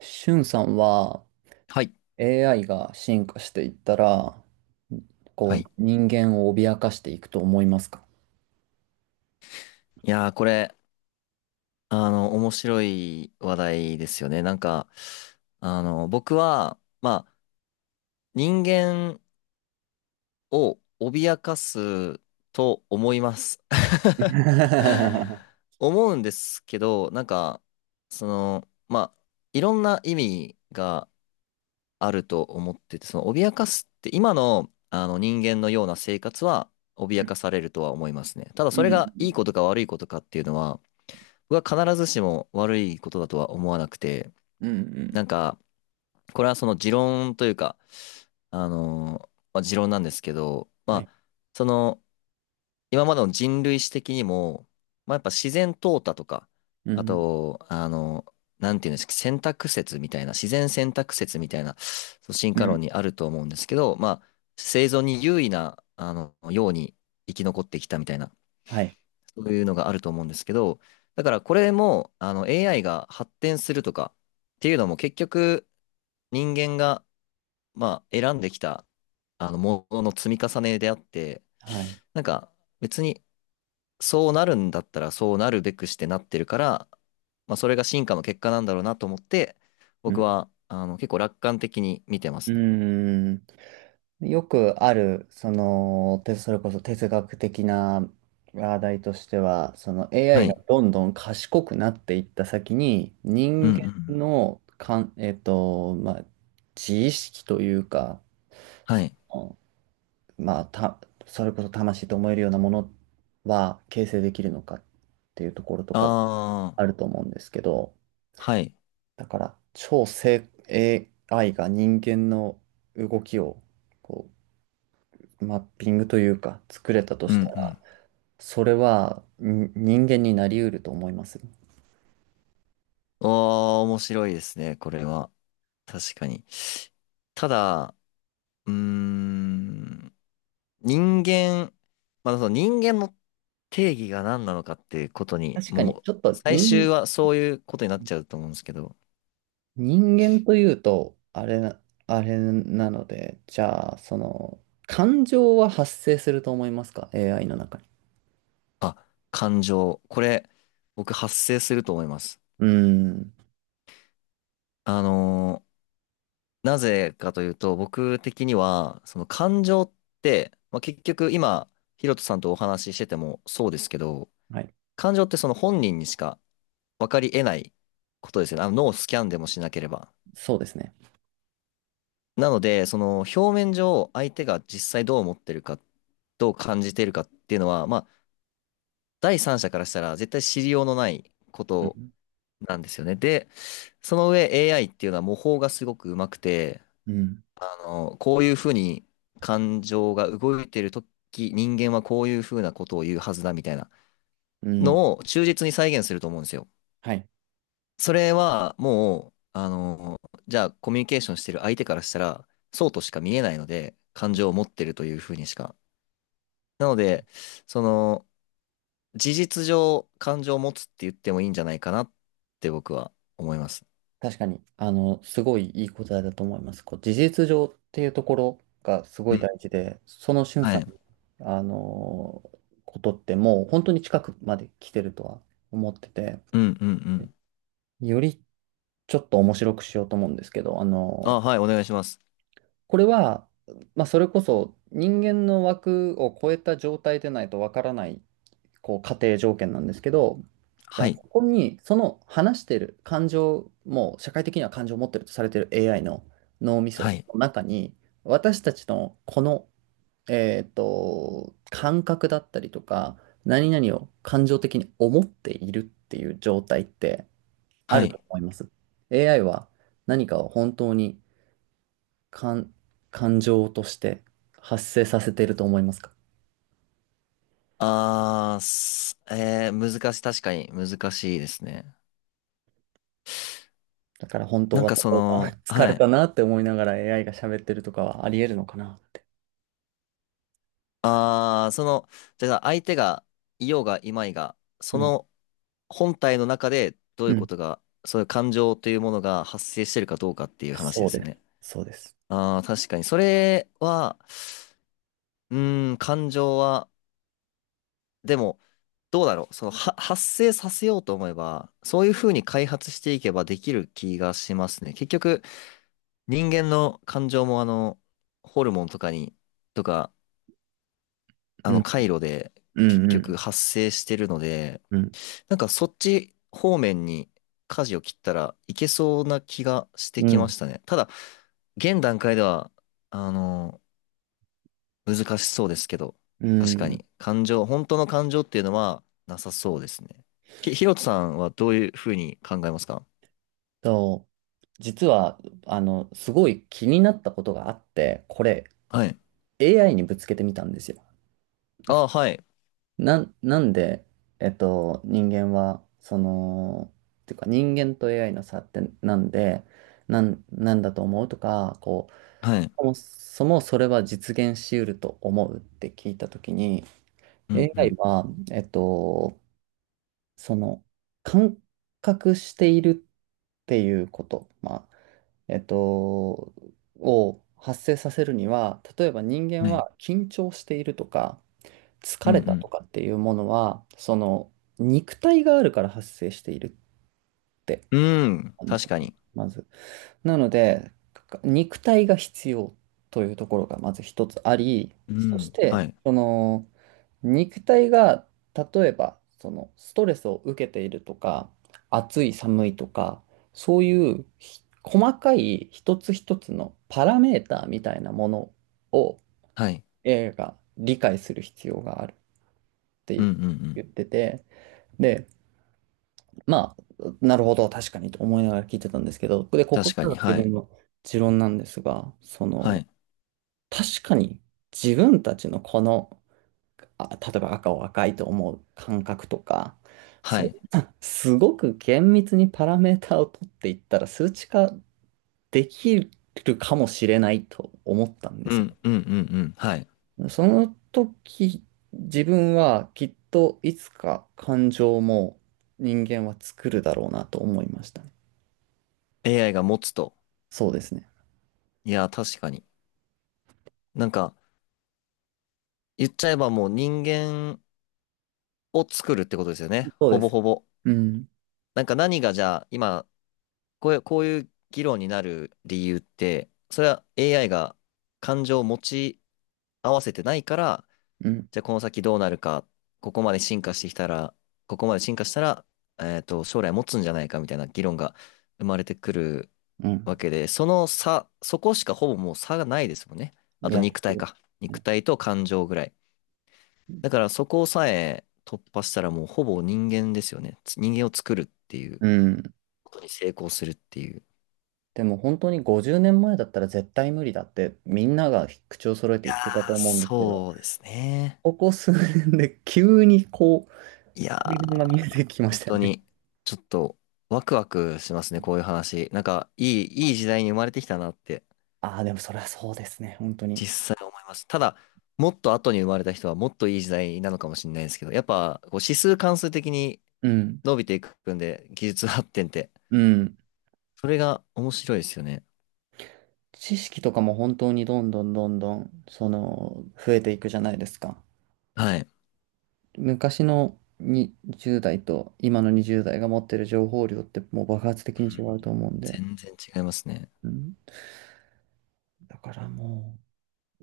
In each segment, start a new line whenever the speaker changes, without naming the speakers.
しゅんさんは
はい。
AI が進化していったら、こ
は
う
い。
人間を脅かしていくと思いますか？
いやー、これ、あの、面白い話題ですよね。僕は、人間を脅かすと思います。
う ん。
思うんですけど、その、まあ、いろんな意味があると思ってて、脅かすって、今の、あの、人間のような生活は、脅かされるとは思いますね。ただ、そ
う
れ
ん、
がいいことか悪いことかっていうのは、必ずしも悪いことだとは思わなくて、
うん、うん、うん。
なんか、これはその持論というか、持論なんですけど、
はい。
その、今までの人類史的にも、まあ、やっぱ自然淘汰とか、
う
あ
ん、
と、あのーなんていうんですか、選択説みたいな、自然選択説みたいな、そう進
う
化
ん。
論にあると思うんですけど、まあ、生存に優位な、ように生き残ってきたみたいな
はい。
そういうのがあると思うんですけど、だからこれも、AI が発展するとかっていうのも結局、人間が、まあ、選んできた、ものの積み重ねであって、
はい。
なんか、別に、そうなるんだったら、そうなるべくしてなってるから、まあ、それが進化の結果なんだろうなと思って、
う
僕
ん、
は、結構楽観的に見てま
う
すね。
ん。よくある、それこそ哲学的な話題としては、その
は
AI が
い。
どんどん賢くなっていった先に、
うんう
人
んう
間
ん。
のかん、えっと、まあ、自意識というか、
は
そ
い。
の、まあ、それこそ魂と思えるようなものは形成できるのかっていうところと
あ
かあ
あ、
ると思うんですけど、
はい。
だから超正 AI が人間の動きをこマッピングというか作れたと
う
し
んう
たら、
ん。
それはに人間になり得ると思います。
おー、面白いですね、これは。確かに。ただ、うーん、人間、まあ、その人間の定義が何なのかっていうことに、
確かに、
も
ちょ
う、
っと
最終
人、
はそういうことになっちゃうと思うんですけど、
人間というと、あれなので、じゃあ、感情は発生すると思いますか ?AI の中に。
あ、感情。これ、僕発生すると思います。
うーん。
あのーなぜかというと、僕的には、その感情って、まあ、結局今、ヒロトさんとお話ししててもそうですけど、
はい。
感情ってその本人にしか分かり得ないことですよね。あの脳をスキャンでもしなければ。
そうですね。
なので、その表面上、相手が実際どう思ってるか、どう感じてるかっていうのは、まあ、第三者からしたら絶対知りようのないこ
う
と
ん。
なんですよね。で、その上 AI っていうのは模倣がすごくうまくて、
うん。
こういうふうに感情が動いてるとき、人間はこういうふうなことを言うはずだみたいな
うん。
のを忠実に再現すると思うんですよ。
はい。
それはもう、じゃあコミュニケーションしてる相手からしたら、そうとしか見えないので、感情を持ってるというふうにしかなので、その、事実上、感情を持つって言ってもいいんじゃないかなって僕は思います。
確かに、すごいいい答えだと思います。こう、事実上っていうところがすご
う
い
ん。
大事で、その俊
は
さん
い。
の、あの、ことってもう本当に近くまで来てるとは思ってて、
うんうんうん。
よりちょっと面白くしようと思うんですけど、
あ、はい、お願いします。
これは、まあ、それこそ人間の枠を超えた状態でないとわからないこう、仮定条件なんですけど、じゃ
は
あ、
い。
ここに、その話してる感情、もう社会的には感情を持ってるとされてる AI の脳みそ
はい。
の中に、私たちのこの、感覚だったりとか、何々を感情的に思っているっていう状態ってあ
は
る
い。
と思います。AI は何かを本当に感、感情として発生させていると思いますか？
あー、すえー、難しい、確かに難しいですね。
だから本当は例えば 疲
は
れた
い。
なって思いながら AI が喋ってるとかはあり得るのかなって。
あー、その、だから相手がいようがいまいが、
う
そ
ん。
の本体の中でどうい
う
うこ
ん。
とが、そういう感情というものが発生してるかどうかっていう話
そ
で
う
すよ
です。
ね。
そうです。
ああ、確かに。それは、うーん、感情は、でも、どうだろう。発生させようと思えば、そういうふうに開発していけばできる気がしますね。結局、人間の感情も、ホルモンとかに、とか、あ
う
の、
ん。
回路で、
う
結
ん。うん。
局発生してるので、
うん。
なんかそっち方面に舵を切ったらいけそうな気がして
う
きま
ん。
したね。ただ、現段階では、あの難しそうですけど、
う
確か
ん。
に、本当の感情っていうのはなさそうですね。ひろとさんはどういうふうに考えますか？
と、実は、すごい気になったことがあって、これ
はい。
AI にぶつけてみたんですよ。
あ、はい。
なん、なんで、人間は、っていうか人間と AI の差ってなんで、なんだと思うとか、こ
はい。
う、そもそもそれは実現し得ると思うって聞いたときに、
うんう
AI
ん。
は、えっと、その、感覚しているっていうこと、まあ、えっと、を発生させるには、例えば人間
はい。
は緊張しているとか、疲
う
れたと
ん
かっていうものは、その、肉体があるから発生しているって、
うん。うん、
なんです
確
よ
か
ね、
に。
まず。なので、肉体が必要というところがまず一つあり、
う
そし
ん、
て、
はい。
その肉体が例えばそのストレスを受けているとか、暑い寒いとか、そういう細かい一つ一つのパラメーターみたいなものを
はい。
AI が理解する必要があるっ
う
て
んうんうん。
言ってて、で、まあ、なるほど、確かにと思いながら聞いてたんですけど、で、ここ
確か
から
に、
が自
は
分
い。
の持論なんですが、そ
は
の、
い。
確かに自分たちのこの、あ、例えば赤を赤いと思う感覚とか、
は
そん
い。
な、すごく厳密にパラメータを取っていったら数値化できるかもしれないと思ったんで
う
す
んうんうんうん。はい。
よ。その時、自分はきっといつか感情も人間は作るだろうなと思いましたね。
AI が持つと。
そうですね。
いや、確かに。なんか、言っちゃえばもう人間を作るってことですよね。
そう
ほ
で
ぼ
す。
ほぼ。
うん、
なんか何がじゃあ、今、こういう、こういう議論になる理由って、それは AI が感情を持ち合わせてないから、
うん、
じゃあこの先どうなるか、ここまで進化してきたら、ここまで進化したら、えっと、将来持つんじゃないかみたいな議論が生まれてくる
うん。
わけで、その差、そこしかほぼもう差がないですもんね。あ
い
と
や、
肉体
そ
か。
う
肉
ね。
体と感情ぐらい。だからそこさえ突破したらもうほぼ人間ですよね。人間を作るっていう
うん。
ことに成功するっていう。
でも本当に50年前だったら絶対無理だってみんなが口を揃え
い
て
やー、
言ってたと思うんですけど、
そうですね。
ここ数年で急にこう、
いや
対岸が見
ー、
えてきまし
本
たよ
当
ね。
に、ちょっと、ワクワクしますね、こういう話。いい時代に生まれてきたなって、
ああ、でもそれはそうですね、本当に。
実際思います。ただ、もっと後に生まれた人は、もっといい時代なのかもしれないですけど、やっぱ、こう指数関数的に
うん、
伸びていくんで、技術発展って、
うん。
それが面白いですよね。
知識とかも本当にどんどんどんどん、その、増えていくじゃないですか。
はい。うん、
昔のに0代と今の20代が持ってる情報量ってもう爆発的に違うと思うんで。
全然違いますね。
うん。だからも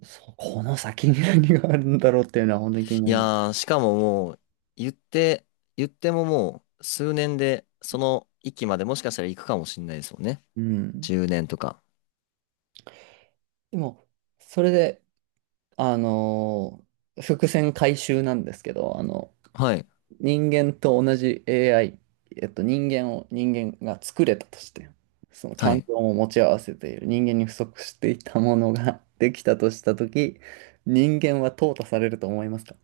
う、そうこの先に何があるんだろうっていうのは本当に気に
い
なるの。
やー、しかももう、言って、言ってももう、数年で、その域までもしかしたら行くかもしれないですもんね。
うん。
10年とか。
でも、それで、あのー伏線回収なんですけど、
はい。
人間と同じ AI、人間を人間が作れたとして、その
は
環
い。
境を持ち合わせている人間に不足していたものが できたとしたとき、人間は淘汰されると思いますか？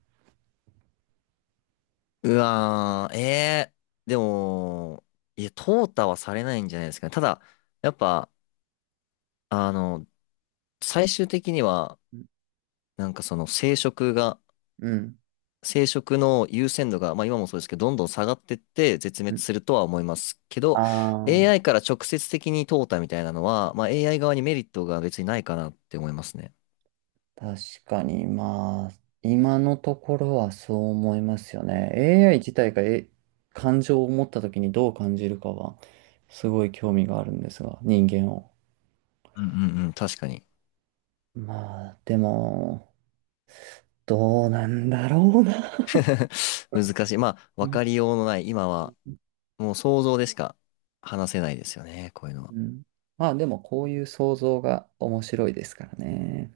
うわー、えー、でも、いや、淘汰はされないんじゃないですかね。ただ、やっぱ、あの、最終的には、その生殖が、
うん。
生殖の優先度が、まあ、今もそうですけど、どんどん下がってって絶
う
滅
ん。
するとは思いますけ
あ
ど、
あー。
AI から直接的に淘汰みたいなのは、まあ、AI 側にメリットが別にないかなって思いますね。
確かに、まあ、今のところはそう思いますよね。AI 自体が、感情を持った時にどう感じるかは、すごい興味があるんですが、人間を。
うんうんうん、確かに。
まあ、でも、どうなんだろうな。
難しい。まあ、
う
わ
ん。
かりようのない、今
う
は
ん、
もう想像でしか話せないですよね、こういうのは。
うん。まあ、でも、こういう想像が面白いですからね。